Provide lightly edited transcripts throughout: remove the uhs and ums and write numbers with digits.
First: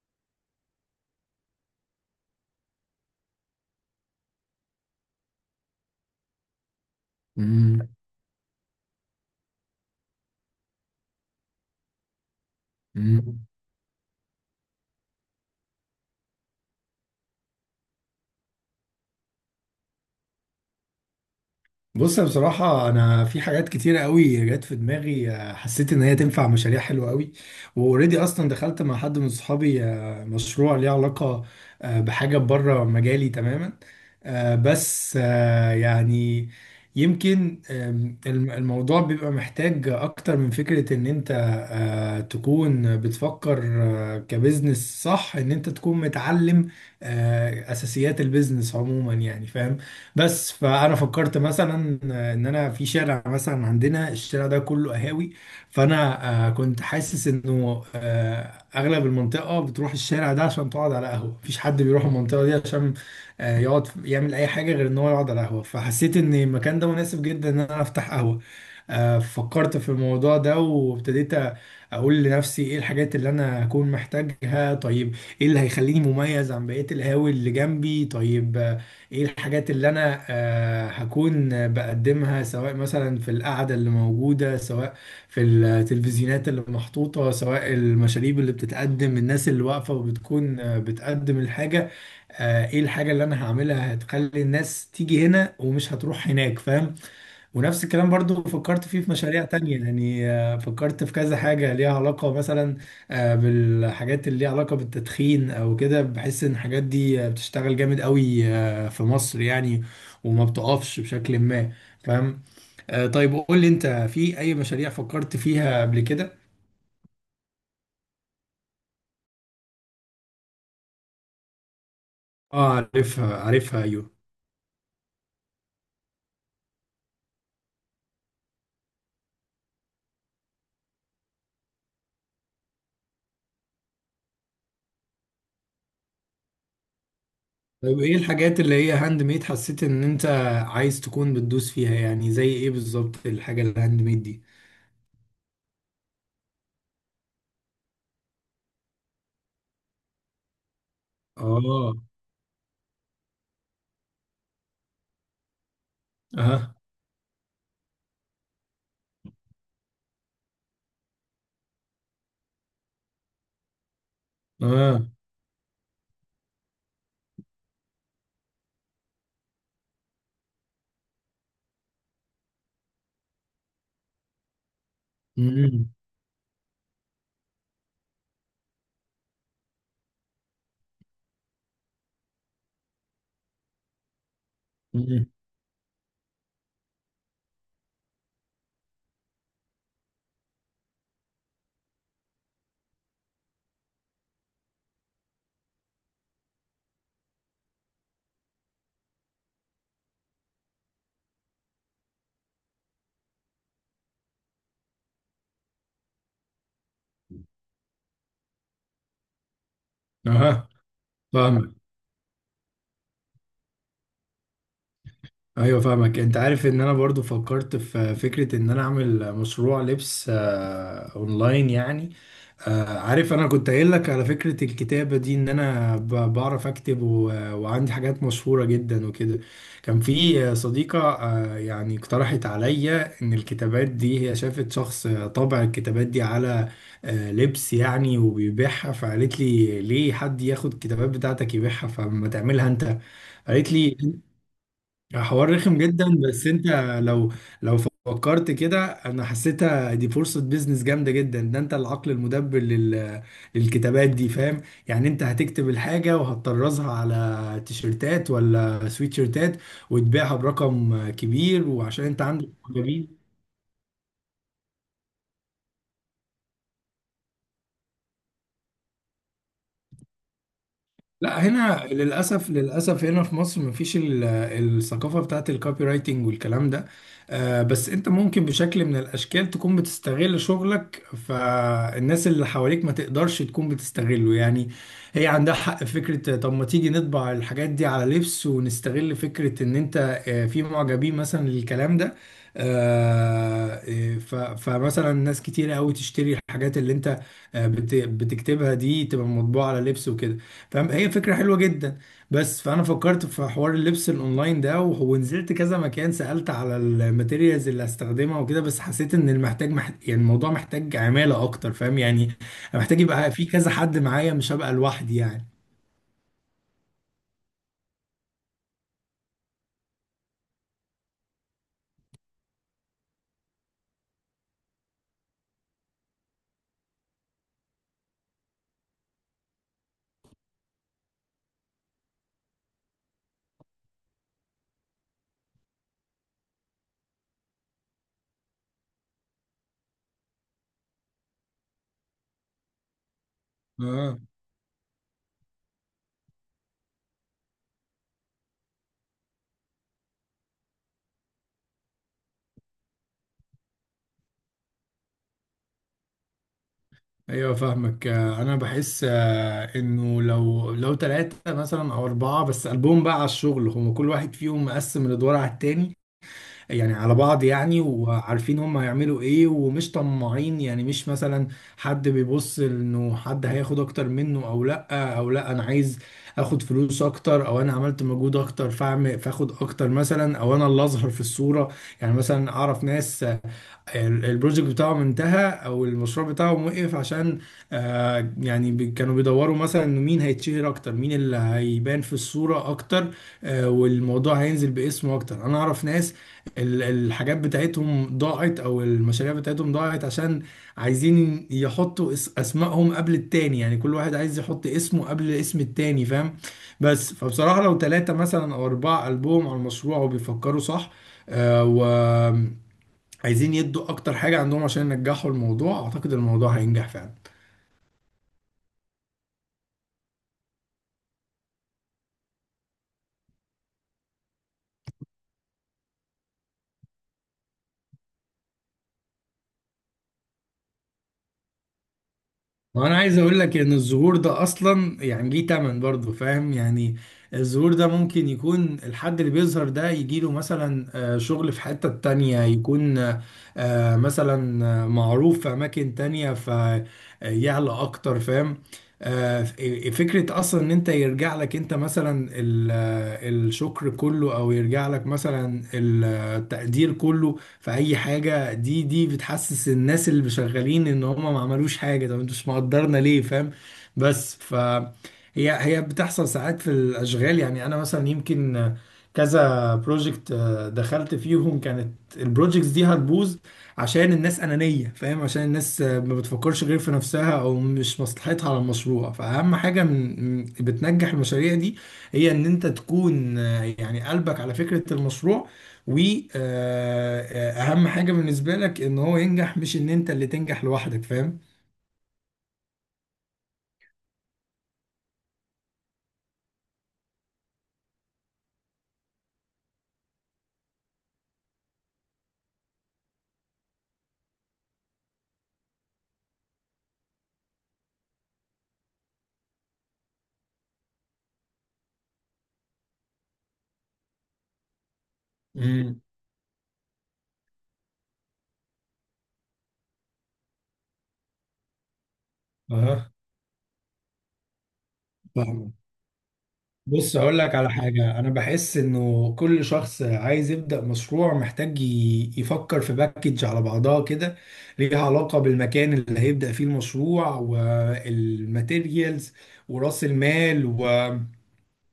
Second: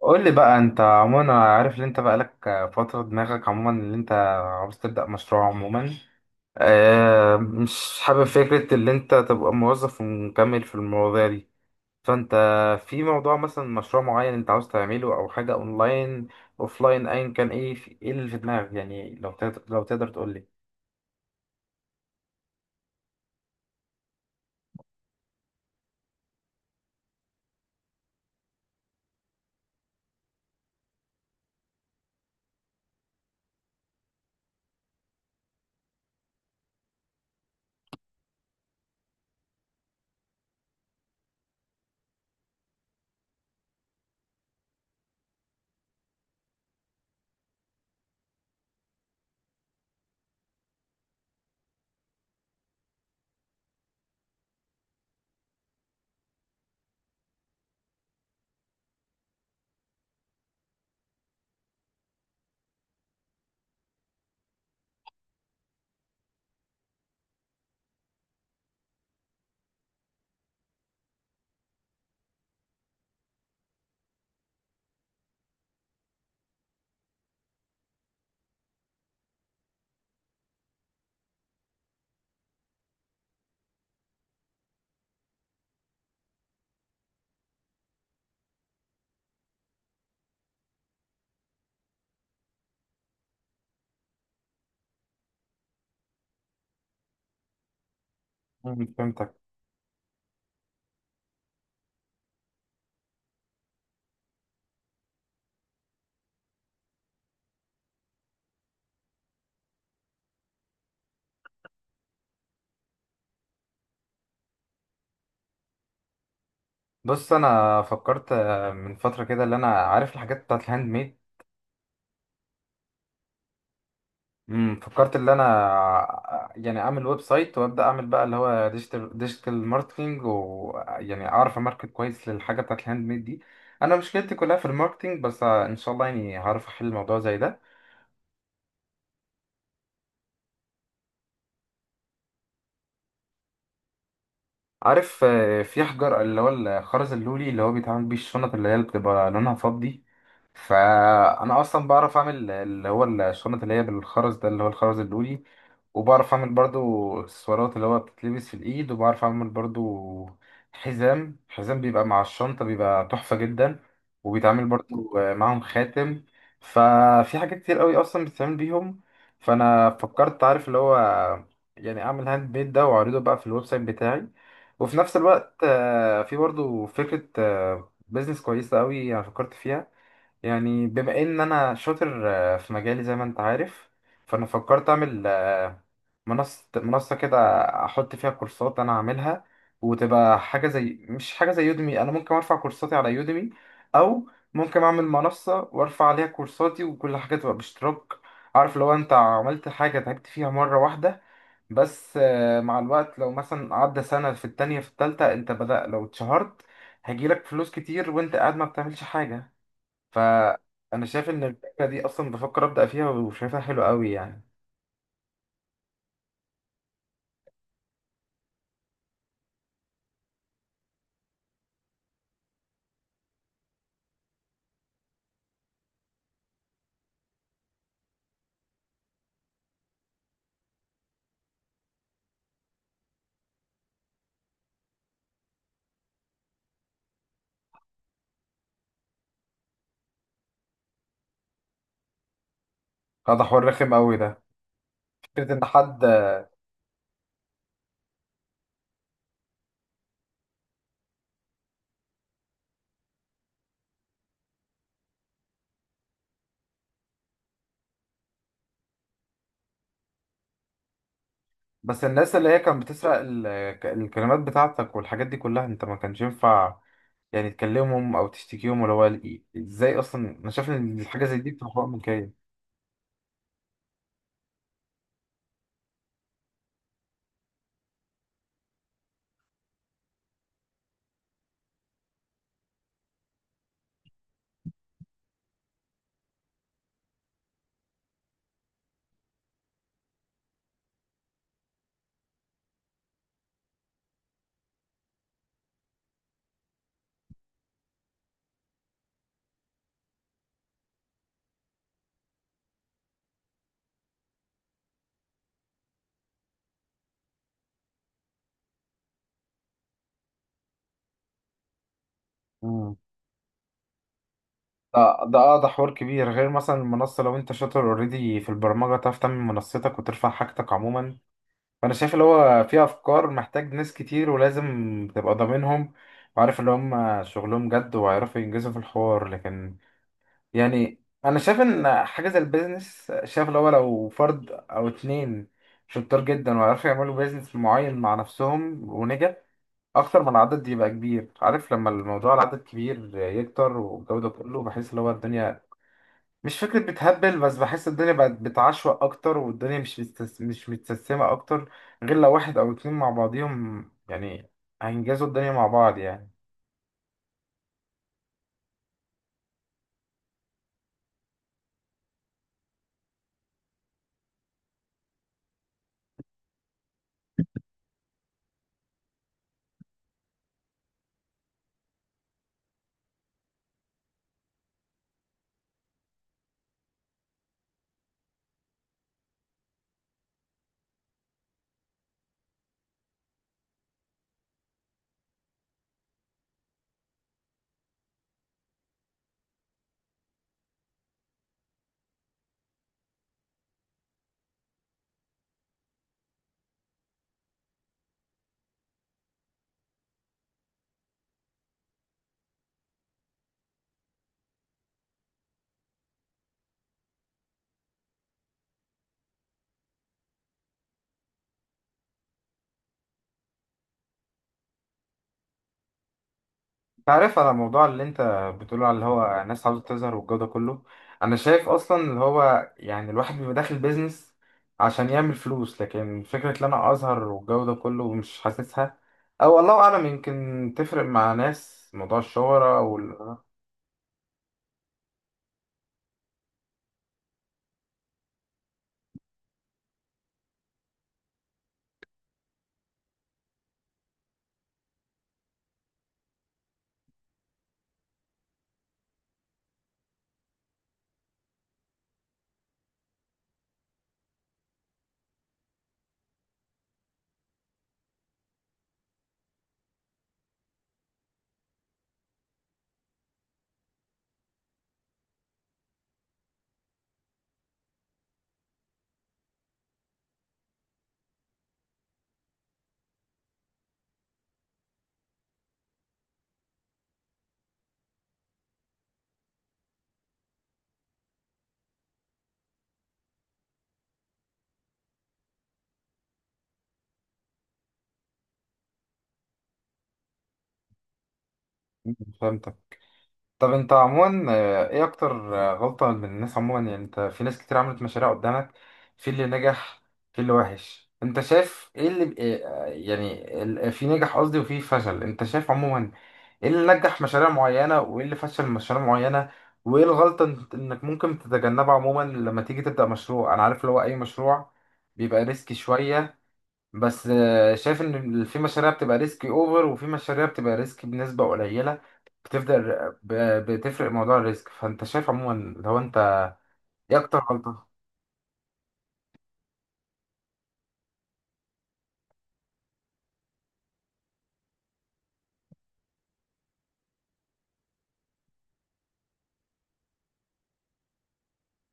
قول لي بقى، انت عموما انا عارف ان انت بقالك فترة دماغك عموما ان انت عاوز تبدأ مشروع. عموما اه، مم. مش حابب فكرة ان انت تبقى موظف ومكمل في المواضيع دي. فانت في موضوع مم. مثلا مشروع معين انت عاوز تعمله، او حاجة اونلاين اوفلاين ايا كان، ايه في ايه اللي في دماغك؟ يعني لو تقدر تقول لي. بص، أنا بصراحة أنا في حاجات كتيرة قوي جت في دماغي، حسيت إن هي تنفع مشاريع حلوة قوي. وأوريدي أصلا دخلت مع حد من صحابي، مشروع ليه علاقة بحاجة بره مجالي تماما. بس يعني يمكن، الموضوع بيبقى محتاج أكتر من فكرة إن أنت تكون بتفكر كبزنس صح، إن أنت تكون متعلم أساسيات البيزنس عموما، يعني فاهم. بس فانا فكرت مثلا، ان انا في شارع مثلا عندنا، الشارع ده كله قهاوي. فانا كنت حاسس انه اغلب المنطقه بتروح الشارع ده عشان تقعد على قهوه. مفيش حد بيروح المنطقه دي عشان يقعد يعمل اي حاجه غير ان هو يقعد على قهوه. فحسيت ان المكان ده مناسب جدا ان انا افتح قهوه. فكرت في الموضوع ده وابتديت اقول لنفسي: ايه الحاجات اللي انا هكون محتاجها؟ طيب، ايه اللي هيخليني مميز عن بقية القهاوي اللي جنبي؟ طيب ايه الحاجات اللي انا هكون بقدمها، سواء مثلا في القعده اللي موجوده، سواء في التلفزيونات اللي محطوطه، سواء المشاريب اللي بتتقدم، الناس اللي واقفه وبتكون بتقدم الحاجه. ايه الحاجه اللي انا هعملها هتخلي الناس تيجي هنا ومش هتروح هناك؟ فاهم. ونفس الكلام برضو فكرت مم. فيه في فهمتك. مشاريع تانية يعني، فكرت في كذا حاجة ليها علاقة مثلا بالحاجات اللي ليها علاقة بالتدخين أو كده. بحس إن الحاجات دي بتشتغل جامد قوي في مصر يعني، وما بتقفش بشكل ما، فاهم؟ طيب، قول لي أنت في أي مشاريع فكرت فيها قبل كده؟ بص، انا فكرت من فترة كده، اللي انا عارف الحاجات بتاعت الهاند ميد. اه، عارفها عارفها، أيوه. فكرت ان انا يعني اعمل ويب سايت، وابدا اعمل بقى اللي هو ديجيتال ماركتنج، ويعني اعرف اماركت كويس للحاجه بتاعت الهاند ميد دي. انا مشكلتي كلها في الماركتنج، بس ان شاء الله يعني هعرف احل الموضوع زي ده. طيب ايه الحاجات اللي هي هاند ميد حسيت ان انت عايز تكون بتدوس فيها؟ يعني زي ايه بالظبط الحاجة الهاند ميد دي؟ عارف، في حجر اللي هو الخرز اللولي اللي هو بيتعمل بيه الشنط اللي هي بتبقى لونها فضي. فانا اصلا اه. بعرف اعمل اللي هو الشنط اللي هي بالخرز ده، اللي هو الخرز اللولي. وبعرف اعمل اه. برضو اكسسوارات اللي هو بتتلبس في الايد، وبعرف اعمل برضو حزام بيبقى مع الشنطة، بيبقى تحفة جدا. وبيتعمل اه. برضو معاهم خاتم. ففي حاجات كتير قوي اصلا بتتعمل بيهم. فانا فكرت، عارف اللي هو يعني اعمل هاند ميد ده واعرضه بقى في الويب سايت بتاعي. وفي نفس الوقت امم. في برضو فكرة بيزنس كويسة قوي انا فكرت فيها. يعني بما ان انا شاطر في مجالي زي ما انت عارف، فانا فكرت اعمل امم. منصة كده، احط فيها كورسات انا هعملها. وتبقى حاجة زي، مش حاجة زي يوديمي. انا ممكن ارفع كورساتي على يوديمي، او ممكن اعمل منصة وارفع عليها كورساتي وكل حاجة تبقى باشتراك. عارف، لو انت عملت حاجة تعبت فيها مرة واحدة بس، مع الوقت لو مثلا عدى سنة في التانية في التالتة، انت بدأ لو اتشهرت، هيجيلك فلوس كتير وانت قاعد ما بتعملش حاجة. اها، فانا شايف ان فاهمك. الفكره دي اصلا بفكر ابدا فيها، وشايفها حلو قوي يعني. ايوه فاهمك. انت عارف ان انا برضو فكرت في فكرة ان انا اعمل مشروع لبس اونلاين يعني. عارف انا كنت قايل لك على فكرة الكتابة دي ان انا بعرف اكتب وعندي حاجات مشهورة جدا وكده. كان في صديقة يعني اقترحت عليا ان الكتابات دي، هي شافت شخص طبع الكتابات دي على لبس يعني وبيبيعها، فقالت لي: ليه حد ياخد الكتابات بتاعتك يبيعها؟ فما تعملها انت. هذا حوار قالت رخم لي قوي ده، حوار فكره ان رخم حد... جدا. بس انت لو لو فكرت كده، انا حسيتها دي فرصة بيزنس جامدة جدا. ده انت العقل المدبر للكتابات دي، فاهم؟ يعني انت هتكتب الحاجة وهتطرزها على تيشيرتات ولا سويتشيرتات وتبيعها برقم كبير، بس وعشان انت الناس اللي عندك هي كانت بتسرق معجبين. الكلمات بتاعتك والحاجات دي كلها، انت ما كانش ينفع يعني تكلمهم او تشتكيهم. ولا هو ازاي اصلا؟ انا شايف ان الحاجه زي لا، دي بتبقى حقوق هنا ملكيه. للاسف، للاسف هنا في مصر مفيش الثقافه بتاعت الكوبي رايتنج والكلام ده. بس انت ممكن بشكل من الاشكال تكون بتستغل شغلك، فالناس اللي حواليك ما تقدرش تكون بتستغله يعني. هي عندها حق في فكره: طب ما تيجي نطبع الحاجات دي على لبس ونستغل فكره ان انت في معجبين مثلا للكلام ده. فمثلا ناس كتير قوي تشتري الحاجات اللي انت بتكتبها دي، تبقى مطبوعه على لبس وكده، فاهم؟ هي فكرة حلوة جدا. بس فأنا فكرت في حوار اللبس الأونلاين ده ونزلت كذا مكان، سألت على الماتيريالز اللي هستخدمها وكده، بس حسيت إن يعني الموضوع محتاج عمالة أكتر، فاهم يعني. أنا مم. محتاج يبقى في كذا حد معايا، مش هبقى ده لوحدي ده يعني. اه ده حوار كبير، غير مثلا المنصه. لو انت شاطر اوريدي في البرمجه، تعرف تعمل منصتك وترفع حاجتك عموما. فانا شايف اللي هو في افكار محتاج ناس كتير، ولازم تبقى ضامنهم وعارف اللي هم شغلهم جد وهيعرفوا ينجزوا في الحوار. لكن يعني انا شايف ان حاجه زي البيزنس، شايف اللي هو لو فرد او اتنين شطار جدا وعرفوا يعملوا بيزنس معين مع نفسهم ونجح، اكتر من العدد يبقى كبير. عارف، لما الموضوع العدد كبير يكتر والجو اه، ده كله، بحس اللي هو الدنيا مش فكرة بتهبل. بس بحس الدنيا بقت بتعشوق أكتر، والدنيا مش مش متسمة أكتر، غير لو واحد أو اتنين مع بعضيهم يعني، هينجزوا الدنيا مع بعض يعني. ايوه فاهمك. انا بحس انه لو ثلاثة مثلا او اربعة بس قلبهم بقى على الشغل، هما كل واحد فيهم مقسم الادوار على التاني يعني، على بعض يعني، وعارفين هم هيعملوا ايه ومش طماعين، يعني مش مثلا حد بيبص انه حد هياخد اكتر منه، او لا، او لا انا عايز اخد فلوس اكتر، او انا عملت مجهود اكتر فاخد اكتر مثلا، او انا اللي اظهر في الصورة. يعني مثلا اعرف ناس البروجكت بتاعهم انتهى او المشروع بتاعهم وقف عشان يعني كانوا بيدوروا مثلا انه مين هيتشهر اكتر، مين اللي هيبان في الصورة اكتر، والموضوع هينزل باسمه اكتر. انا اعرف ناس الحاجات بتاعتهم ضاعت او المشاريع بتاعتهم ضاعت عشان عايزين يحطوا اسمائهم قبل التاني، يعني كل واحد عايز يحط اسمه قبل اسم التاني، فاهم؟ بس فبصراحة لو ثلاثة مثلا او اربعة قلبهم على المشروع وبيفكروا صح، و عايزين يدوا اكتر حاجه عندهم عشان ينجحوا الموضوع، اعتقد الموضوع هينجح أنت فعلا. عارف، على الموضوع اللي أنت بتقوله على اللي هو ناس عاوزة تظهر والجو ده كله، أنا شايف أصلا اللي هو يعني الواحد بيبقى داخل بيزنس عشان يعمل فلوس، لكن فكرة إن أنا أظهر والجو ده كله مش حاسسها. أو الله أعلم، يمكن تفرق مع ناس موضوع الشهرة وانا عايز وال... اقول لك ان الظهور ده اصلا يعني ليه تمن برضه، فاهم يعني. الظهور ده ممكن يكون الحد اللي بيظهر ده يجيله مثلا شغل في حتة تانية، يكون مثلا معروف في اماكن تانية فيعلى اكتر، فاهم. آه، فكرة أصلا إن أنت يرجع لك أنت مثلا الشكر كله أو يرجع لك مثلا التقدير كله، فأي حاجة دي بتحسس الناس اللي شغالين إن هم ما عملوش حاجة: طب انتوا مش مقدرنا ليه؟ فاهم. بس هي بتحصل ساعات في الأشغال يعني. أنا مثلا يمكن كذا بروجكت دخلت فيهم كانت البروجكتس دي هتبوظ عشان الناس أنانية، فاهم، عشان الناس ما بتفكرش غير في نفسها أو مش مصلحتها على المشروع. فأهم حاجة بتنجح المشاريع دي هي إن أنت تكون يعني قلبك على فكرة المشروع، واهم حاجه بالنسبه لك ان هو ينجح مش ان انت اللي تنجح لوحدك، فاهم. فهمتك. طب انت عموما، ايه اكتر غلطة من الناس عموما؟ يعني انت في ناس كتير عملت مشاريع قدامك، في اللي نجح في اللي وحش. انت شايف ايه اللي ايه، يعني في نجح قصدي وفي فشل؟ انت شايف عموما ايه اللي نجح مشاريع معينة وايه اللي فشل مشاريع معينة؟ وايه الغلطة انك ممكن تتجنبها عموما لما تيجي تبدأ مشروع؟ انا عارف اللي هو اي مشروع بيبقى ريسكي امم. شوية، بس شايف ان في مشاريع بتبقى ريسكي اوفر وفي مشاريع بتبقى ريسكي بنسبة قليلة. بتفضل اها، ب- بتفرق موضوع الريسك. فانت شايف فاهمك. عموما لو انت بص ايه اكتر هقول لك على غلطة؟ حاجه: انا بحس انه كل شخص عايز يبدا مشروع محتاج يفكر في باكج على بعضها كده، ليها علاقه بالمكان اللي هيبدا فيه المشروع، والماتيريالز، وراس المال،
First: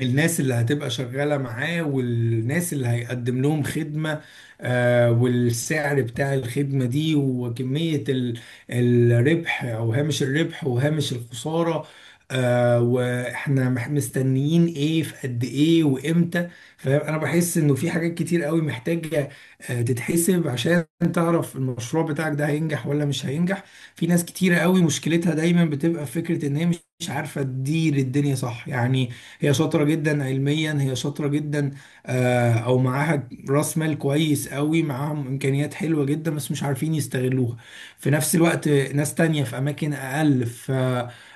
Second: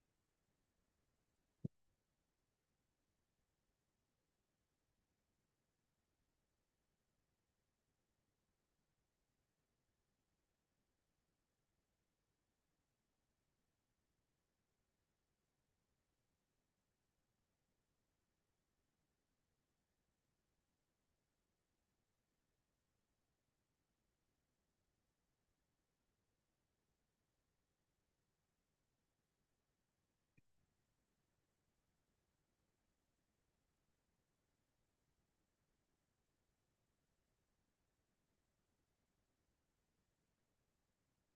الناس اللي هتبقى شغالة معاه، والناس اللي هيقدم لهم خدمة، والسعر بتاع الخدمة دي، وكمية الربح أو هامش الربح وهامش الخسارة، واحنا مستنيين ايه في قد ايه وامتى. فانا بحس انه في حاجات كتير قوي محتاجة تتحسب عشان تعرف المشروع بتاعك ده هينجح ولا مش هينجح. في ناس كتيرة قوي مشكلتها دايما بتبقى في فكرة ان هي مش عارفة تدير الدنيا صح يعني. هي شاطرة جدا علميا، هي شاطرة جدا او معاها راس مال كويس قوي، معاهم امكانيات حلوة جدا، بس مش عارفين يستغلوها. في نفس الوقت ناس تانية في اماكن اقل ف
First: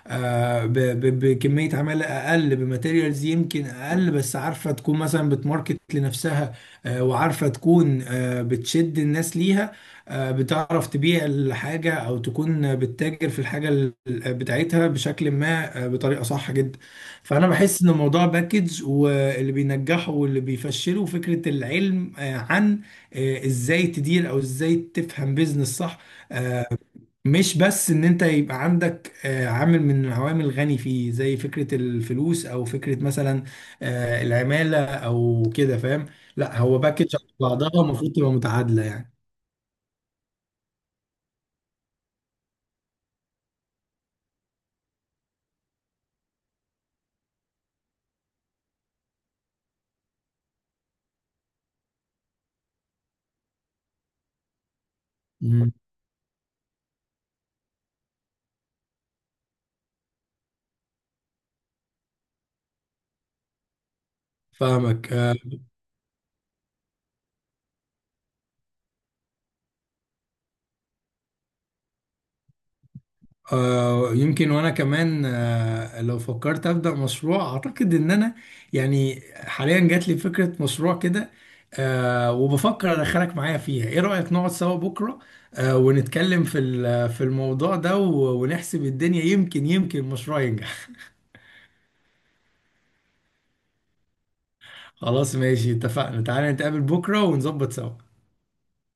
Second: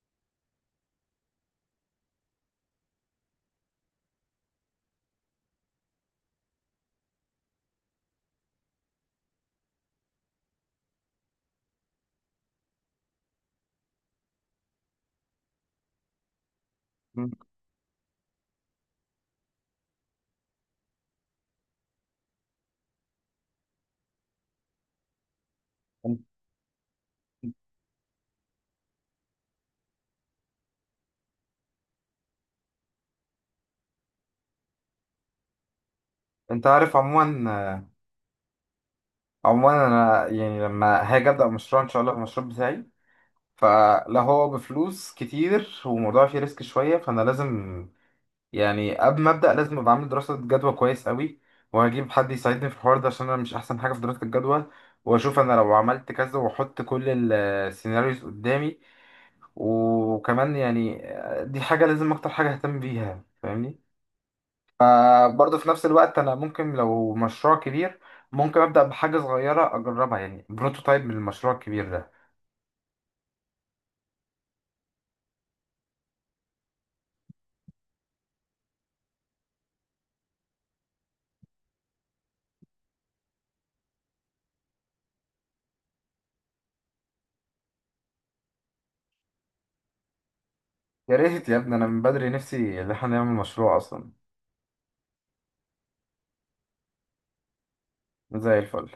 آه، ب- ب- بكمية عمالة أقل، بماتيريالز يمكن أقل، بس عارفة تكون مثلا بتماركت لنفسها، وعارفة تكون بتشد الناس ليها، بتعرف تبيع الحاجة أو تكون بتتاجر في الحاجة بتاعتها بشكل ما بطريقة صح جدا. مم. فانا بحس ان الموضوع باكج، واللي بينجحه واللي بيفشله فكره العلم عن ازاي تدير او ازاي تفهم بيزنس صح، مش بس ان انت يبقى عندك عامل من العوامل الغني فيه زي فكره الفلوس او فكره مثلا العماله او كده، فاهم. لا، انت هو عارف باكج على بعضها عموما، المفروض تبقى متعادله يعني. عموما انا يعني لما هاجي ابدا مشروع ان شاء الله المشروع بتاعي، فلا هو بفلوس كتير وموضوع فيه ريسك شويه، فانا لازم يعني قبل ما ابدا لازم ابقى عامل دراسه جدوى كويس قوي، وهجيب حد يساعدني في الحوار ده عشان انا مش احسن حاجه في دراسه الجدوى. واشوف انا مم. لو عملت كذا واحط كل السيناريوز قدامي، وكمان يعني دي حاجه لازم اكتر حاجه اهتم بيها، فاهمني؟ فاهمك. برضه في نفس الوقت، انا ممكن لو مشروع كبير، ممكن ابدا بحاجه صغيره اجربها يعني بروتوتايب من المشروع الكبير ده. يمكن وانا كمان لو فكرت ابدا مشروع، اعتقد ان انا يعني حاليا جات لي فكره مشروع كده وبفكر ادخلك معايا فيها. ايه رايك نقعد سوا بكره ونتكلم في في الموضوع ده ونحسب الدنيا، يمكن المشروع ينجح. يا ريت يا ابني، انا من بدري نفسي ان احنا نعمل مشروع اصلا. خلاص ماشي، اتفقنا. تعالى نتقابل بكره ونظبط سوا. زي الفل.